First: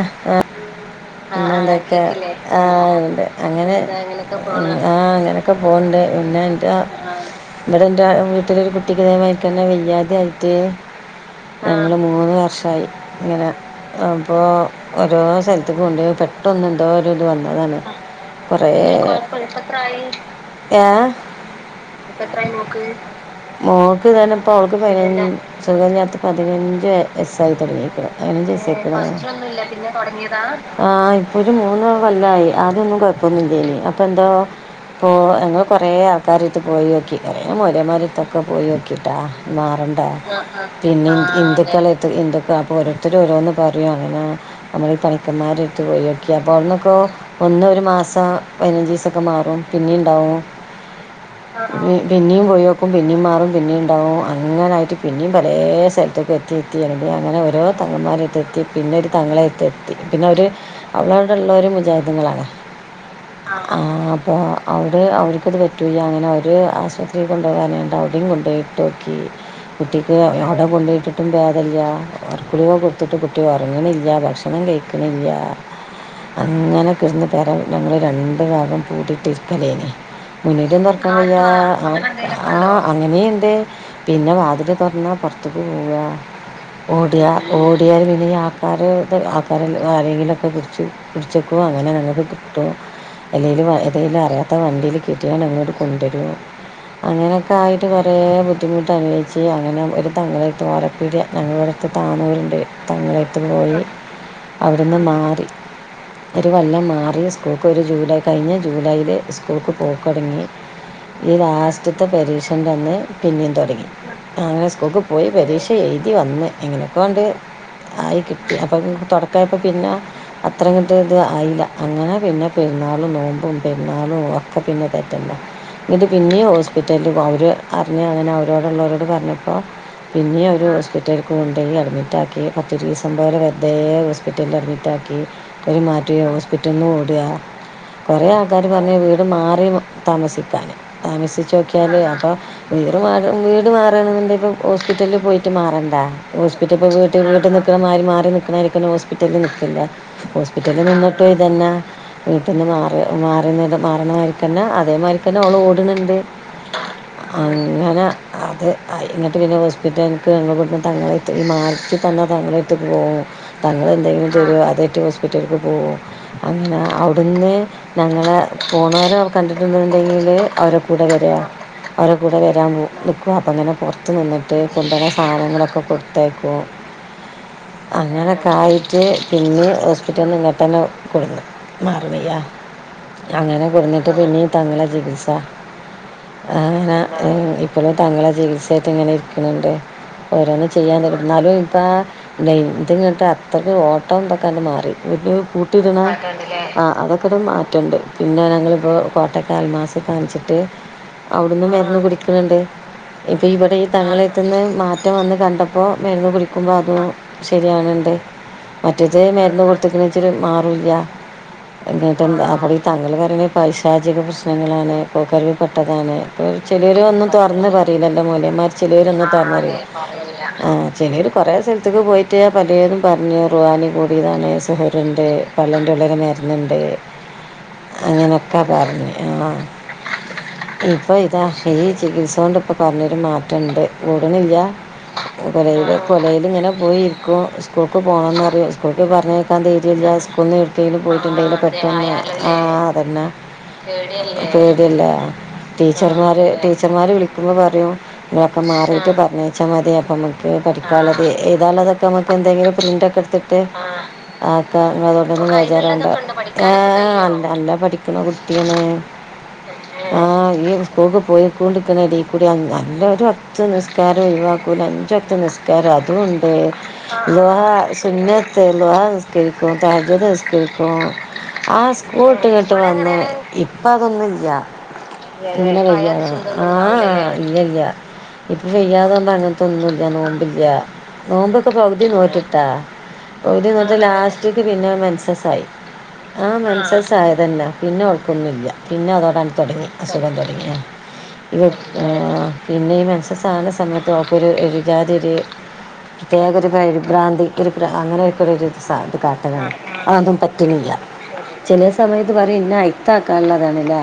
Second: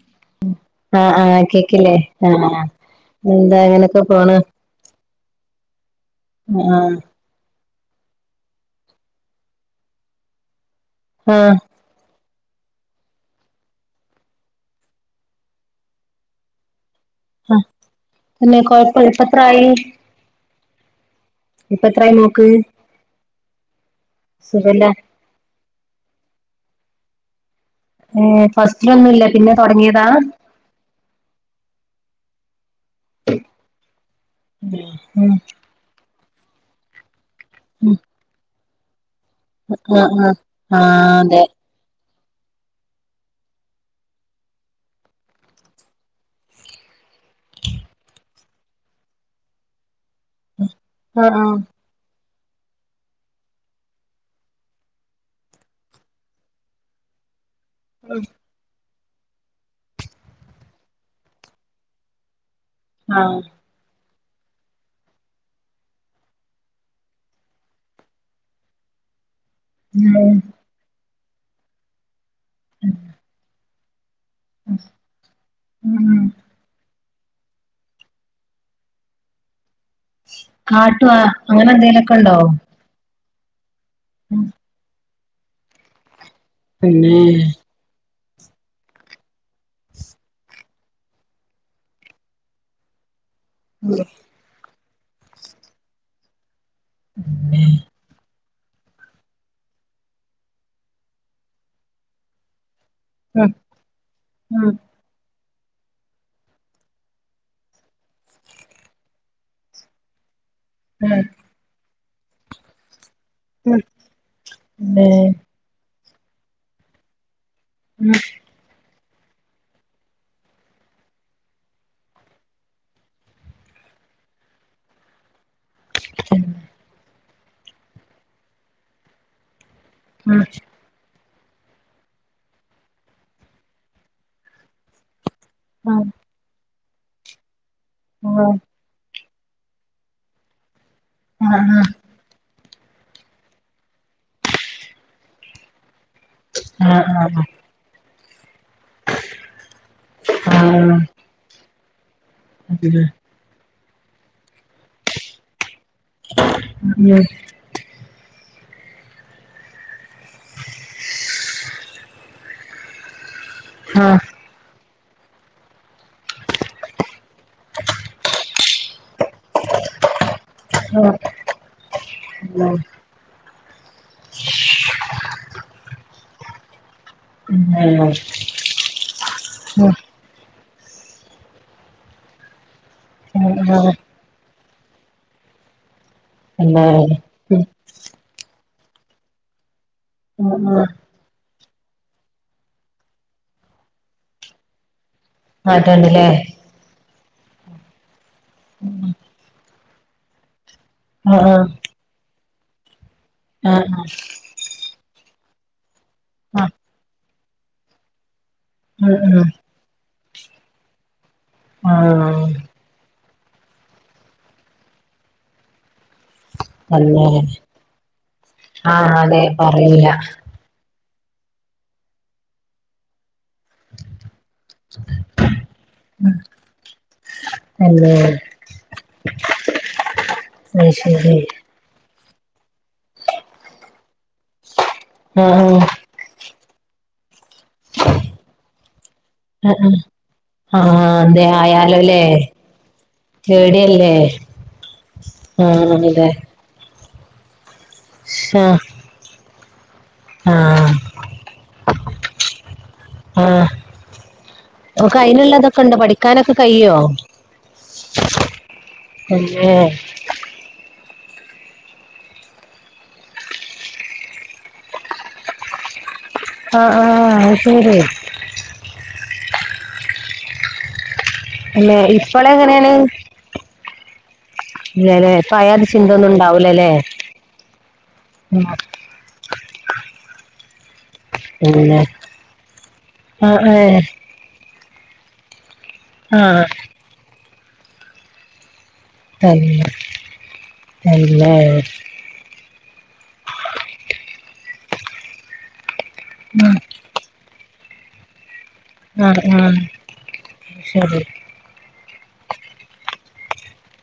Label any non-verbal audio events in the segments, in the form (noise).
ആ ആ ആഹ് ആ ആഹ് കേക്കില്ലേ അതൊക്കെ ആഹ് (unintelligible) ആ ആഹ് എന്താ അങ്ങനെ അങ്ങനൊക്കെ പോണ് ഒക്കെ പോക്ണ്ട് പിന്നെ ൻ്റെ. ആഹ് ഇവിടെ ന്റെ ആ വീട്ടിലൊരു കുട്ടിക്ക് (unintelligible) വെയ്യാതായിട്ട്. ആഹ്- ഞങ്ങൾ മൂന്ന് വർഷായി ഇങ്ങനെ അം - ഇപ്പോ ഓരോ സ്ഥലത്തക്ക് കൊണ്ടോയി പെട്ടൊന്നും. എന്തോ ഒര് ഇത് ആഹ് വന്നതാണ് പിന്നെ കൊറേ കൊഴപ്പ കൊഴപ്പില്ല ഇപ്പത്രായി ഇപ്പെത്രായി ഏഹ് ഇപ്പെത്രായി മോക്ക് മോക്ക് ഇതറിഞ്ഞപ്പോ അവക്ക് സുഖല്ല പതിനഞ് സുഖ ഇല്ലാത്ത പതിനഞ്ച് വയസ്സായി തൊടങ്ങി. ഏഹ് (unintelligible) ഫസ്റ്റിലൊന്നുല്ല പിന്നെ തൊടങ്ങിയതാ തൊടങ്ങിയതാണ് ആഹ് ഇപ്പൊരു മൂന്ന് കൊല്ലായി ആദ്യൊന്നും കൊ (unintelligible) അപ്പെന്താ പോ ഉം ഞങ്ങള് കൊറേ ആൾക്കാരടടുത്ത് പോയ് നോക്കി ഉം (unintelligible) പോയി നോക്കീട്ടാ മാറണ്ട ആഹ് ആഹ് പിന്നെ ആഹ് അതെ ഹിന്ദുക്കളേട്ട് ഹിന്ദുക്ക അപ്പൊ ഓരോരുത്തരോരോന്ന് പറയാ അങ്ങനെ നമ്മൾ ഈ പണിക്കന്മാരെ എടുത്ത് പോയോക്കി അപ്പ അവിടുന്നക്കോ ഒന്ന് ഒരു മാസം പതിനഞ്ച് ദിവസൊക്കെ മാറും പിന്നേ ഇണ്ടാവും. ആഹ് ആഹ് പിന്നെയും പോയി നോക്കും പിന്നെയും മാറും പിന്നെയും ഇണ്ടാവും അങ്ങനായിട്ട് പിന്നെയും പലേ സ്ഥലത്ത് എത്തിയെത്തി (unintelligible) അങ്ങനെ ഓരോ (unintelligible) പിന്നെ ഒരു തങ്ങളേട്ടെത്തി പിന്നെ അവര് അവളവടിള്ളേര് മുജാദിങ്ങളാണ് ആഹ് ആഹ് ആഹ് അപ്പൊ അഹ് അവര് അവരിക്കത് പറ്റൂല്ലാ അങ്ങനെ അവര് ആശുപത്രീല് കൊണ്ടുപോവാനായിട്ട് അവിടെയും കൊണ്ടുപോയിട്ട് കി കുട്ടിക്ക് അവിടെ കൊണ്ടയിട്ടിട്ടും ഭേദില്ല ഒർക്കഗുളിക ഉം കൊടുത്തിട്ട് കുട്ടി ഒറങ്ങണില്ല പ ണം കഴിക്കണില്ല്യ ഉം അങ്ങനെ കെടന്ന് (unintelligible) ഞങ്ങള് രണ്ട് ഭാഗം പൂട്ടീട്ടിരിക്കലേനി. മുന്നി ഒട്ടും കാട്ടുവ തൊറക്കാൻ വയ്യ അങ്ങനെ എന്തേലൊക്കെ അഹ് ഉണ്ടോ ആഹ് അങ്ങനേം ഇണ്ട് പിന്നെ വാതില് തൊറന്നാ പൊറത്തേക്ക് പോവുക പിന്നെ ഓടുവാ ഓ (unintelligible) പിന്നിനി ആൾക്കാര്ത്ത് ആൾക്കാര് (unintelligible) ആരേങ്കിലുവൊക്കെ കുറിച്ച് കുടിച്ചക്കോ അങ്ങനെ ഞങ്ങക്ക് കിട്ടോ അല്ലെങ്കിലും വ ഉം ഏതെങ്കിലും അറിയാത്ത വണ്ടിയിൽ കെട്ടിയോൻ അങ്ങട്ട് കൊണ്ടരും അങ്ങനൊക്കെ ആയി ആട്ട് കൊറേ ബുദ്ധിമുട്ട് അനുഭവിച്ച് അങ്ങനെ ഒരു തങ്ങളായിത്ത് (unintelligible) ഞങ്ങടടുത്ത് താണവരുണ്ട് ഉം തങ്ങളേട്ത്ത്ക്ക് പോയി ഉം ഉം അവിടുന്ന് മാറി ഒരു കൊല്ലം മാറി സ്കൂക്ക് ഒരു ജൂലൈ കഴിഞ്ഞ ജൂലൈല് സ്കൂക്ക് പോക്ക് തുടങ്ങി ഈ ലാസ്റ്റ്ത്തെ പരീക്ഷന്റെ അന്ന് പിന്നെ തുടങ്ങി അങ്ങനെ സ്കൂൾക്ക് പിന്നെ പോയി പരീക്ഷ എഴുതി വന്ന് എങ്ങനെ ക്കൊ ണ്ട് ഉം ആയി കിട്ടി അപ്പം പിന് തൊടക്കായ പ്പം പിന്നെ അത്രങ്ങട്ട് ഇത് ആയില്ല അങ്ങനെ പിന്നെ പെരുന്നാളും നോമ്പും പെരുന്നാളും ഒ അപ്പ പിന്നെ തെറ്റണ്ട എന്നിട്ട് പിന്നെയും ഹോസ്പിറ്റലിൽ പോ അവര് അറിഞ്ഞ് അങ്ങനെ അവരോടുള്ളവരോട് പറഞ്ഞപ്പോ പിന്നെ ഒര് ഹോസ്പിറ്റല്ക്ക് കൊണ്ടോയി അഡ്മിറ്റ് ആക്കി പത്തിരുപത് ദിവസം പോലെ വെർതേ ഹോസ്പിറ്റലിൽ അഡ്മിറ്റാക്കി ഒരു ഉം മാറ്റോം പിറ്റന്ന് ഓടാ കുറെ ഉം ആൾക്കാര് പറഞ്ഞ് വീട് മാറി താമസിക്കാന് താമസിച്ച് ആഹ് ആഹ് യോക്കിയാല് അപ്പം വീർ മാറ് വീട് മാറണെന്നുണ്ട ഇപ്പ ഹോസ്പിറ്റലിൽ പോയിട്ട് മാറണ്ടാ ആഹ് ഹോസ്പിറ്റലി (unintelligible) ആഹ് ആഹ് നിക്ക്ണ മാറി മാറി നിക്ക്ണാരിക്കന്നെ ഹോസ്പിറ്റല് ലും നിക്കണ്ടേ ഹോസ്പിറ്റല് നിന്നിട്ട് ഇതന്നെ വീട്ട് ന്ന് മാറി നാട്ടിലുണ്ടല്ലേ മാറന്നത് മാറുന്ന മാരിക്ക ന്നെ അതേമാരി തന്നെ ഓള് ഓട്ണ് ണ്ട് അങ്ങനെ അത് എന്നിട്ട് പിന്നെ ഹോസ്പിറ്റൽക്ക് ഞങ്ങൾ ഇവിടുന്ന് (unintelligible) തന്നെ തങ്ങളടുത്ത്ക്ക് പോകും തങ്ങള് എന്തെങ്കിലും തരും അതയ്ട്ട് ഹോസ്പിറ്റല്ക്ക് പോകും അങ്ങന അവിടുന്ന് ഞങ്ങള പോണവര കണ്ടിട്ടുണ്ടന്നെണ്ടെങ്കില് അവരെ കൂടെ വരാം അവരെ കൂടെ വരാൻ ന്ന് നി ക്കും അപ്പം അങ്ങനെ പുറത്ത്നിന്നിട്ട് കുണ്ടന്ന സാനങ്ങളൊക്കെ കൊടുത്തയക്കും അങ്ങനൊക്കൊ ആയി് ക്കെ പിന്നെ ആഹ് ഹോസ്പിറ്റല്ന്ന് ഇങ്ങട്ടന്നെ കൊട്ന്ന് മാറ്ണ് ല്ല അങ്ങനെ കൊണ്ടന്നിട്ട് പിന്നേം തങ്ങളെ ചികിത്സ അങ്ങനെ ഇപ്പോഴും തങ്ങളെ ചികിത്സായിട്ട് ഇങ്ങനെ ഇരിക്ക്ണ് ണ്ട് ഓരോന്നും ചെയ്യാൻ തരും എന്നാലും ഇപ്പം നെയന്തി അത്രയ്ക്ക് ഓട്ടംന്തൊക്കെ അങ് മാറി ഒരു കൂട്ടിടണ തന്നെ ആഹ് അതൊക്കെ പിന്നെ ഞങ്ങളിപ്പോ കോട്ടക്കൽ അൽമാസ് കാണിച്ചിട്ട് അവ്ട്ന്ന് മരുന്ന് കുടി ന്നുണ്ട് ഇക്ക് ഇവിടെ ഈ തങ്ങളെ ടുത്ത് ന്ന് മാറ്റം വന്ന് കണ്ടപ്പോ മെരുന്ന് കുടിക്കുമ്പോ അതും ശരിയക്ണ്ട് മറ്റേത് മരുന്ന് കൊടുത്തക്കണച്ചിട്ട് മാറൂല ന്നിട്ട് ആഹ് (unintelligible) തങ്ങല് പറയണ് പൈശാചിക പ്രശ്നങ്ങളാണ് പോക്ക് വരവിപെട്ടെതാണ് അപ്പോ ചിലര് ഒന്നും തുറന്ന് പറയില്ല മോലിയമാർ ചിലിയരൊന്നും അതെ തുറന്നറിയില്ല പറയൂല ആ ചിലിയർ കുറെേ സ്ഥലത്തേക്ക് പോയിട്ട് പലേതു പറഞ് റുഹാനി കൂടിയതാണ് സിഹ്ർണ്ട് പള്ളൻ്റെ ഉള്ളിൽ മരുന്ന്ണ്ട് തന്നെ അങ്ങനെയൊക്കെ പറഞ്ഞു ആ അത് ഇപ്പൊ ശരി ഇതാ ഈ ചികിത്സ ണ്ട് ഇപ്പൊ പറഞ്ഞൊരു മാറ്റണ്ട് കുട്ണില്ല ആഹ് കൊലായില് ഇങ്ങനെ പോയിരിക്കും സ്കൂൾക്ക് പോണം പറയൂ സ്കൂൾക്ക് പറഞ്ഞായ് ആഹ് ധൈര്യംല്ല സ്കൂളിൽനിന്ന് എവിടേക്ക് ആഹ് ങ്കിലും അതെ പോയിട്ടുണ്ടെലും പിന്നെ ആയാലോല്ലേ പെട്ടന്ന് ആഹ് അതന്നെ. പേടിയല്ലേ പേടിയല്ലേ, ആഹ് അതെ ടീച്ചർമാര് ടീച്ചർമാര് വിളി നക്കുമ്പ പറയും ങ്ങളൊക്കെ ആഹ് മാറിട്ട് പറഞ്ഞച്ചാൽ മതി അപ്പ നമുക്ക് ആഹ് പഠിക്കാലുള്ളത് എഴുതാൻ ഉള്ളത് തൊക്കെ നമുക്ക് എന്തെങ്കിലും പ്രിന്റ് ഒക്കെ എടുത്തിട്ട് ആഹ് കാക്ക ഓക്ക് നിങ്ങൾ ഇതുഓണ്ട് ഒന്നും അയിനുള്ളതൊക്കെ ഉണ്ടോ വേജാറാവണ്ട പഠിക്കാനൊക്കെ ഏ കഴിയോ നല്ല പഠിക്ക്ണ കുട്ടിയാണ്. (unintelligible) ആഹ് ഈ സ്കൂൾക്ക് പോയിക്കൊണ്ടിരിക്കണടീൽ കൂടി നല്ലൊരു വഖ്ത് നിസ്കാരം ഒയുവാ അഞ്ചു വഖ്ത്ത് നിസ്കാരം അധുണ്ട് ആഹ് ആഹ് അത് ളുഹ ശരി സുന്ന ളുഹനിസ്ക്കരിക്കും താഹജ്ജുദ്നിസ്കരിക്കും ആഹ് അല്ലെ സ്കൂൾ ഇപ്പള ട്ട്ങ്ങിട്ട് എങ്ങനെയാണ് വന്ന് ഇപ്പ അതൊന്നുംല്ല (unintelligible) ഇല്ലല്ലേ ഇപ്പ അയാത് ചിന്ത ഒന്നും ആ ഉണ്ടാവൂലല്ലേ ഇല്ല ഇല്ല ഇപ്പൊ വെയ്യാതൊണ്ട അങ്ങ ന്നുംല്ല നോമ്പില്ല നോമ്പൊക്കെ പിന്നെ പകുതി നോറ്റിട്ടാ ആഹ് പകുതി നോ ഏഹ് ലാസ്റ്റ് പിന്നെ മൻസസ് ആയി ആ ആഹ് മൻസസ് ആയതന്നെ പിന്നെ ഓൾക്ന്നുല്ല പിന്നെ അതോടാണ് തന്നെ തൊടങ്ങി അസുഖം തൊടങ്ങി തന്നെ ഇവ പിന്നെ ഈ മൻസസ് ആക്ണ സമയത്ത് ഓക്ക് ഒരു ഒരു ജാതിരു പ്രത്യേക ഒരു കഴിവ് ഭ്രാന്തിക്ക് ഒരു അങ്ങനെയൊക്ക ഒരു ഇത് ആഹ് ആഹ് കാട്ടലാണ് ആഹ് അതൊതും പറ്റുനില്ല. ശരി ചേലെ സമയത്ത് പറയും ഇന്ന അയിത്ത ആക്കാള്ളതാണല്ലേ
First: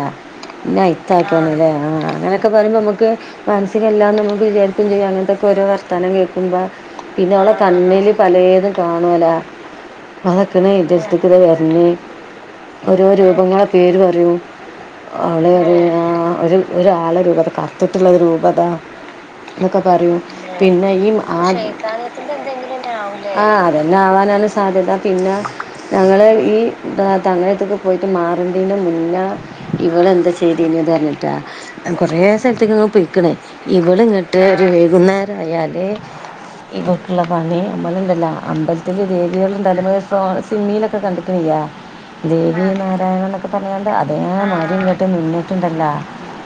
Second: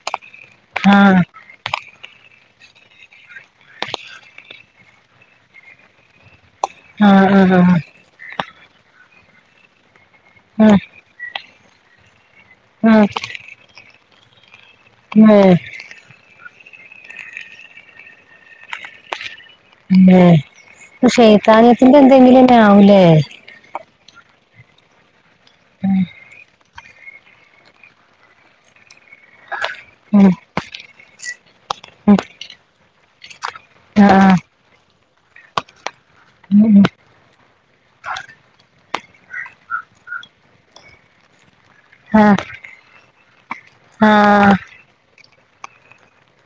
ഇന്ന ആഹ് അയിത്താകാണല്ലേ ആഹ് അങ്ങനെ ഒക്കെ പറയ്പൾ നമുക്ക് മനസില്ലാം നമുക്ക് വിചാരിക്കും ചെയ്യും അങ്ങനത്തെക്ക ഓരോ വർത്താനം കേക്കുമ്പ പിന്നെ ആഹ് ഓളെ ആഹ് കണ്ണില് പലതും കാണുവലാ അതക്കണ ആഹ് ഇന്റെ എരുത്ക്ക് തേ വര്ന്ന് ആഹ് ഓരോ രൂപങ്ങളെ പേര് പറയും ഏഹ് അവളെ ഏഹ് ആ ഒരു ഒരു ഒരാളെ രൂപത കർത്തിട്ടുള്ള രൂപതാ ഒക്കെ പറയൂ പിന്നെ പിന്നെ ഈ ആഹ് ശൈത്താനത്തിന്റെ എന്തെങ്കിലുംന്നെ ആവൂലേ ആഹ് അതന്നെ ആവാനാണ് സാധ്യത പിന്നെ ഞങ്ങള് ഈ തങ്ങളര്ത്തുക്ക് പോയിട്ട് മാറന്റന്നെ മുന്നേ ഇവള ഉം എന്താ ചെയ്തിന്നത്അറിഞ്ഞിട്ടാ ഉം കൊറേ സ്ഥലത്ത്ക്കക്കേ പൊയ്ക്ക്ണ് ആഹ് ഇവൾഇങ്ങട്ട് ഒരു വൈകുന്നേരം ആയാല് ഉം ഇവൾക്ക്ള്ള പണി ഇബ്ൾണ്ടല്ലോ അമ്പലത്തില് ദേവികളുണ്ടാലോ സിമ്മിയിലൊക്കെ കണ്ടക്ക്ണ്ല്ലേ ആഹ് ദേവി നാരായണന്നൊക്കെ പറയാഞഞ്ഞ്കാണ്ട് ആഹ് അതേമാരി ഇങ്ങോട്ട് നിന്നിട്ടുണ്ടല്ലോ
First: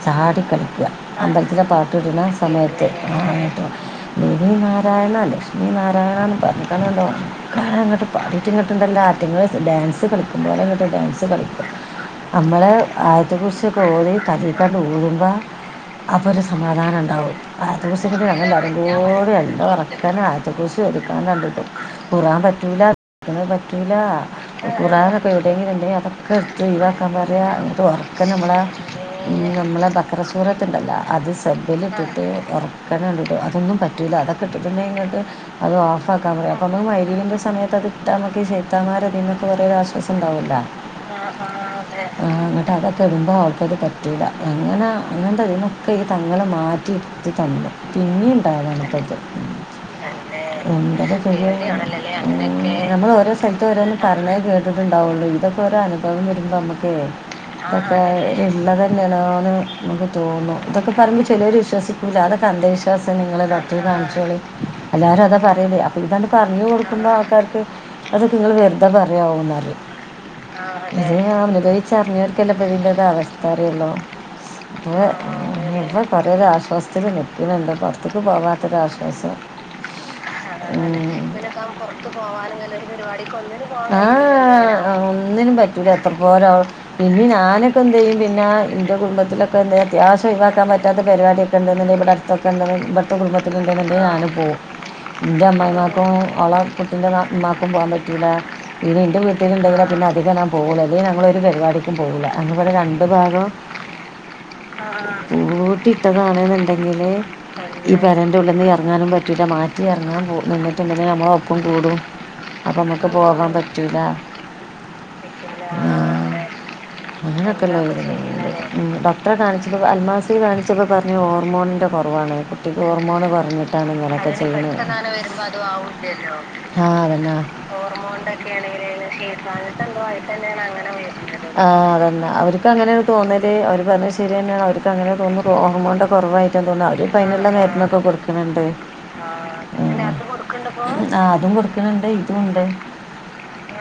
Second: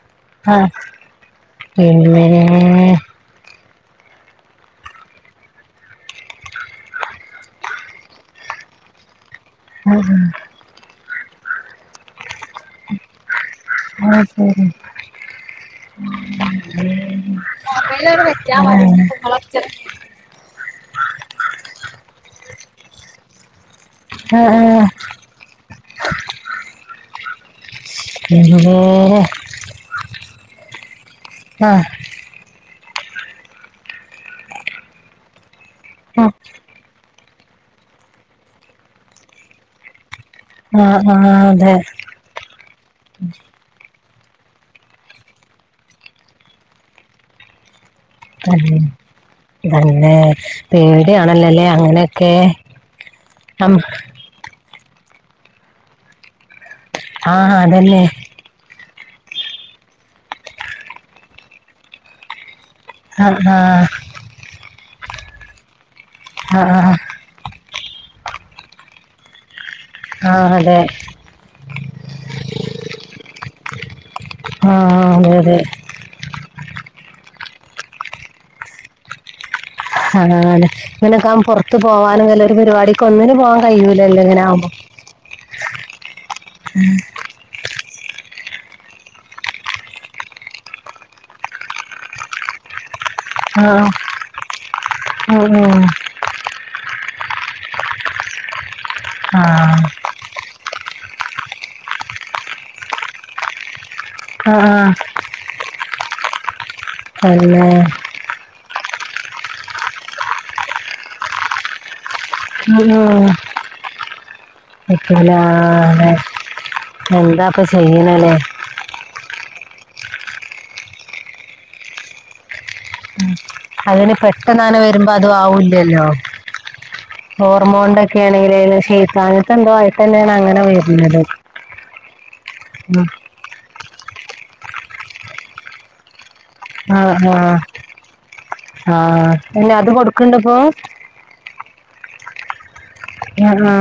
ചാടി ആഹ് കളിക്ക അമ്പലത്തിൽ പാട്ട് ഇട്ണ പിന്നെ സമയത്ത് (unintelligible) ദേവി നാരായണ ലക്ഷ്മി നാരായണന്ന് പറഞ്ഞുകാണ്ട് ഒറക്കന്നേ ഇങ്ങട്ട് പാടിയിട്ട് ഇങ്ങട്ടുണ്ടല്ലാ ആറ്റിങ്ങൾ ഡാൻസ് ആഹ് കളിക്കും പോലെ ഇങ്ങോട്ട് ഡാൻസ് കളിക്കും. നമ്മള് ആയത്ത്കുറിസ്സിക്കെ ഓതി ആഹ് ശരി തലേക്കെങ്ങട്ട് ഊതുമ്പോ അപ്പൊ ഒരു സമാധാനം ഉണ്ടാവും ആയത്ത്കുറിസ്സിക്കെ മൊബൈലവിടെ ഞങ്ങള് വെച്ചാ നല്ല മതി പോലെ ഒർക്കനെ ആയതുകുറുസ്സി ഓതി കാണ്ട് (unintelligible) ഖുർആൻ പറ്റൂല (unintelligible) പറ്റൂല ആ ആ ഖുർആൻ എവിടെയെങ്കില ഉണ്ടെങ്കിൽ അതൊക്കെ എടുത്ത്‌ഒഴിവാക്കാൻ പറയ ഉറക്ക നമ്മള എന്തേ നമ്മള ബക്കറ സൂറത്തുണ്ടല്ലോ അത് ആ സെബ്ബിലിട്ടിട്ട് ഒറക്കനട് ഒന്നും പറ്റൂല അതൊക്കെ ഇട്ടിട്ടുണ്ടെ ഇങ്ങോട്ട് അത് ഓഫ് ആ ആകാൻ പറയാ അപ്പൊ ന മൈലീന്റെ സമയത്ത് ഇട്ടാ നമുക്ക് ശൈത്താൻ മാരെ അതിൽന്നൊക്കെരു ആശ്വാസംണ്ടാവല്ലോ ആഹ് ആഹ് അതെ അങ്ങട്ട് അതൊക്കെ ഇടുമ്പോൾ അവൾക്കത് പറ്റൂല്ല എങ്ങനെ അങ്ങനത്തെ ഇതിനൊക്കെ ഈ തങ്ങളെ മാറ്റി ഇത് തന്നു പിന്നീ തന്നെ ഉണ്ടാവതപ്പ ത് തന്നെ എന്തക്ക പേടിയാണല്ലോ അല്ലേ ചെയണ അങ്ങനെയൊക്കെ നമ്മൾ ഓരോ സ്ഥലത്ത അം, ഓരോന്ന് പറഞ്ഞ കേട്ട ണ്ടാവുള്ളൂ ഇതൊക്കെ ഒരുരനുഭവം വരുമ്പോ നമുക്ക് ആ ഇതൊക്കെ അതന്നെ എള്ള തന്നെയാണോന്ന് നമുക്ക് തോന്നുന്നു ഇതൊക്കെ പറുമ്പോൾ ചിലവർ വിശ്വസിക്കുല്ല അതൊക്കെ അന്ധവിശ്വാസം ആ ആ നിങ്ങള്തൊട്ടൽ കാണിച്ചോളി എല്ലാരും അതാ പറയല് അപ്പൊ ഇതണ്ട് ആ പറഞ്ഞു ആ, കൊടുക്ക്പോ ആൾക്കാർക്ക് അതൊക്കെ ഇങ്ങൾ വെറുതാ പറയാവും എന്നറ ആ അതെ അനുഭവിച്ചറിഞ്ഞോർക്ക് അല്ലെ ഇതിന്റെരു അവസ്ഥാ അറിയൊള്ളു ആഹ്‌ അതെ അതെ കുറേരാശ്വാസത്തിൽ നിൽക്കണ്ണ്ട് പുറത്തക്ക് പോകാത്തൊരുരാശ്വാസം ആ അതെ ഇങ്ങനൊക്കെ ആകുമ്പോൾ ഇനൊക്ക പുറത്ത് പുറത്ത പോവാനും വല്ല പോവാനുംല്ല ഒരു പരിപാടിക്ക് പരിപാടി ഒന്നിനും പോകാൻ കഴിയൂലല്ലോ ഇങ്ങനെ ആകുമ്പോ ആഹ് ഒന്നിനും പറ്റൂല എത്ര പോര പിന്ന ഞാനൊക്കെ എന്ത് ചെയ്യ പിന്നെൻ്റെ കുടുംബത്തിലൊക്കെ എന്ത ചെയ്യാ അത്യാവശ്യ ഒഴവാക്കാൻ പറ്റാത്ത പരിപാടിയക്കെ ഉണ്ടെങ്കിൽ ഇവിടെ ഇതൊക്കെണ്ട ഇടുത്തെ ആ കുടുംബത്തിലൽണ്ടെങ്കെ ഞാൻ പോകവും ആ എൻ്റെ അമ്മയിമാക്കും അവള കുട്ടിൻ്റെ ഇമ്മാക്കും പോകാൻ പറ്റൂല്ല ഇീടി എന്റെ ആ വീട്ടിൽ ഉണ്ടെങ്കില പിന്നെ അധികം പോവോള്ളൂ അത ഞമ്മൾ ഒരു പരിപാടിക്കും പോകില്ല അങ്ങ രണ്ട് ഭാഗം ആ ആ, ഊട്ടിട്ടതന്നണ്ടെങ്കില് പിന്നെ പേരൻ്റെ ഉളളിൽ ഇറങ്ങാനും പറ്റുല്ല മാറ്റിറങ്ങാൻ പോ നിട്ടുണ്ടെങ്കിൽ നമ്മള ഒപ്പം കൂടും ഉം, അപ്പൊ മ്മക്ക് പോകാൻ പറ്റൂല (unintelligible) ആഹ് അതെ എന്താ അപ്പം ചെയ്യണല്ലേ ഉ ഡോക്ടറെ കാണിച്ചപ്പോ അൽമാസിയിൽ കാണിച്ചപ്പോ പറഞ്ഞു ഹോർമോണിന്റെ കുറവാണ് കുട്ടിക്ക് ഹോർമോൺ കുറഞ്ഞിട്ട് (inaudible) പെട്ടെന്ന് അതിന് പെട്ടെന്ന് അങ്ങനെ അത് വരുമ്പോ അതും ആവില്ലല്ലോ ആവൂല്ലാലോ ഹാ തന്ന ഹോർമോൺ ന്റെ ഒക്കെ ഷേപ്പ് കാര്യായിട്ട് എന്തോ ആയിട്ടന്നെയാണ് അങ്ങനെ വരുന്നത് ആഹ്‌ അതന്നാ അവർക്ക് അങ്ങനെ ഉം. തോന്ന മ അവർ പറഞ്ഞത് ശരി തന്നാണ് അവർക്ക് അങ്ങനെ തോന്നുന്നു ഹോർമോൺ ന്റെ കുറവായിട്ടാ തോന്നുന്നത് ആ അവർ ആ അയന്ള്ള മരുന്നൊക്കെ കൊടുക്കണണ്ട് ആ പിന്നെ അത് കൊടുക്കണ്ട് ഇപ്പോ ആഹ്‌ അതും കൊടുക്കണണ്ട് ഇതും ഉണ്ട് ആ ആ.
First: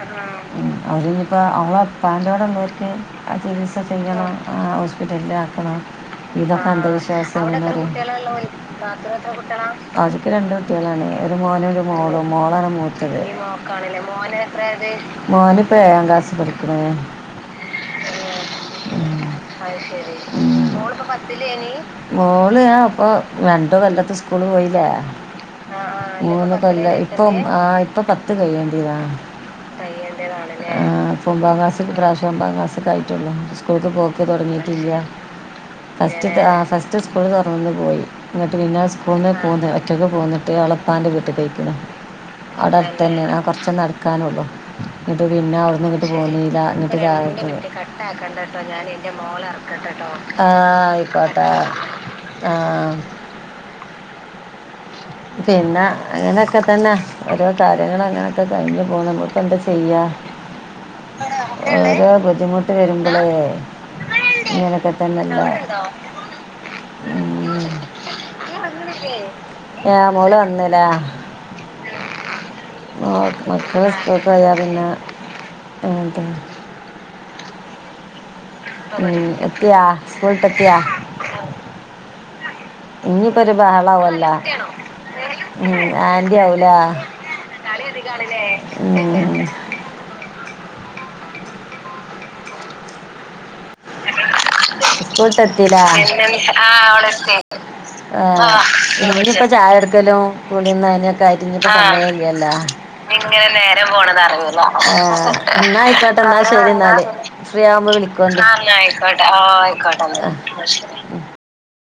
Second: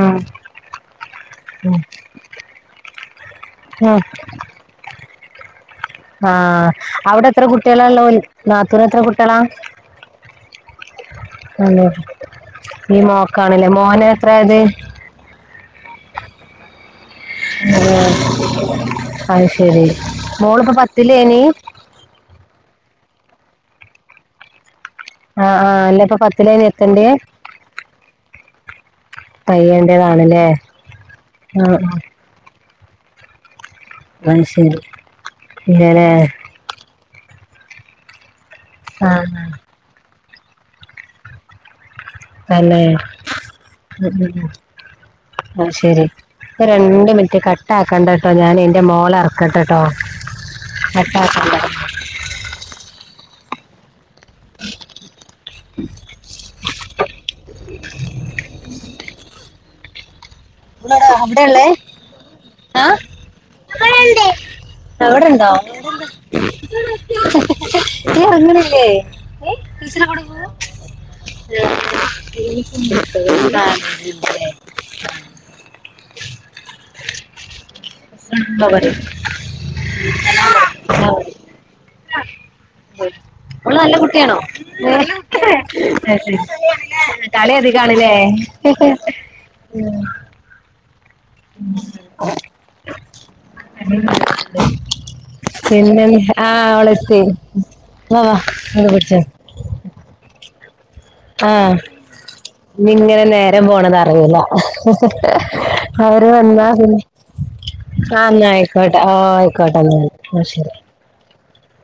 അവരീനി ഇപ്പോൾ ഉം. അവളെ ഇപ്പന്റോടെ ചികിത്സ ഉം. ചെയ്യണം ഇടെല്ലാം ആക്കണം ഇതൊക്കെ ആഹ അവിടെ അന്ധവിശ്വാസം എത്ര എന്ന് കുട്ടികളാല്ലോ നാത്തൂന് എത്ര കുട്ടികളാ അത് ഓൽ രണ്ട് കുട്ടികളാണ് ഒരു മോനും ഒരു അതെ മോളും മോളാണ് ഈ മൂത്തത് മോക്കാണല്ലേ മോന് മോൻ എത്രയായത് എത്രയത് മോനീപ്പ എഴാം ക്ലാസ്സിൽ പഠിക്കണ് ഉ അ ശരി മോളിപ്പോ മോളിപ്പ പത്തിലേനി പത്തില്ലേനീ മോള് ആഹ് ഇപ്പൊ രണ്ട് കൊല്ലത്തെ സ്കൂള് പോയില്ലേ ആ ആ അല്ല ഇപ്പൊ മൂന്ന് പത്തിലേനി കൊല്ലായി എത്തണ്ടേ ഇപ്പ ആഹ ഇപ്പൊ പത്ത് കഴ്യേണ്ടിതാ ആഹ് കയ്യണ്ടിയത് പയ്യേണ്ടതാണല്ലേ ആണ് ലെ ഇപ്പൊ ഒൻമ്പ ആ ക്ലാസ്സ്‌ ആ ഇപ്രാവശ്യം ഇപ്പം ഒമ്പാം ക്ലാസ്സൊക്കെ ആയിട്ടുള്ളൂ സ്കൂളക്ക് പോക്ക അത് ശരി തുടങ്ങിയിട്ടില്ല ഇല്ലല്ലേ ഫസ്റ്റ് ഫസ്റ്റ് ഫസ്റ്റ് സ്കൂളിൽ തുറന്നന്ന് പോയി എന്നിട്ട് പിന്നെ ആ സ്കൂളിന്ന ആ പോകുന്ന ഒറ്റക്ക് പോന്നിട്ട് ഓളപ്പാന്റെ വീട്ടിക്ക് പൊയ്ക്കൻ അവിടെ തന്നെ അടുത്ത തന്നെയ കുറച്ച നടക്കാനള്ളു എന്നിട്ട് പിന്നെ ആ അവിട്ന്ന് ശരി ഇങ്ങിട്ട് പോന്നീല്ല ഇപ്പൊ എന്നിട്ട് രണ്ട് മിനിറ്റ് കട്ടാക്കണ്ട കേട്ടോ ഞാൻ എന്റെ മോളെ ഇറക്കട്ടെ കേട്ടോ ആഹ് ആയിക്കോട്ടെ കട്ടാക്കണ്ട ആഹ് ആഹ് പിന്നെ അങ്ങനെക്കെ തന്നെ ഓരോ കാര്യങ്ങൾ അങ്ങനെക്കെ കഴിഞ്ഞു പോണ് നമുക്ക് എന്താ ചെയ്യാ ഇവിടെടാ, അവിടെ ഉള്ളേ ഓരോ ബുദ്ധിമുട്ട് ആ വരുമ്പളേ ഇങ്ങനൊക്കെ തന്നെല്ല അങ്ങനെല്ലേ എ മോള് വന്നിലെ ആഹ് മക്കള് സ്കൂൾക്ക് കാണില്ലേ. പോയ പിന്നെ അതെ അവ ഉം എത്തിയാ സ്കൂൾ ട്ട് എത്തിയാ ആ, പോയി. ഇനി അവള് നല്ല ബഹളാവല്ലോ കുട്ടിയാണോ ഏ, ഉം ആ, ശരി. ആന്റി ആവുലെ കളി അധികാണല്ലേ ഉം (unintelligible) (inaudible) പി (inaudible) സ്കൂൾട്ട് എത്തി ലെ അവളെത്തി വാ വാ ഇത് പിടിച്ചോ ഏഹ് ചായ കൊടുക്കലും കുളീം നനിം ഒ കഴിഞ്ഞിട്ട് ആ സമയല്ലല്ലോ ഇങ്ങനെ നേരം പോണത് അറിയൂല ആഹ് ന്നാ ആയിക്കോട്ടെ അവര് എന്നാ വന്നാ ശരി പിന്നെ ന്നാല് ഫ്രീ ആവുമ്പോ ആ വിളിക്കൊണ്ടി എന്നാ ആയിക്കോട്ടെ ഓ ആയിക്കോട്ടെ എന്നാ വിളിക്കാട്ടന്നാ ആ ആഹ് ശരി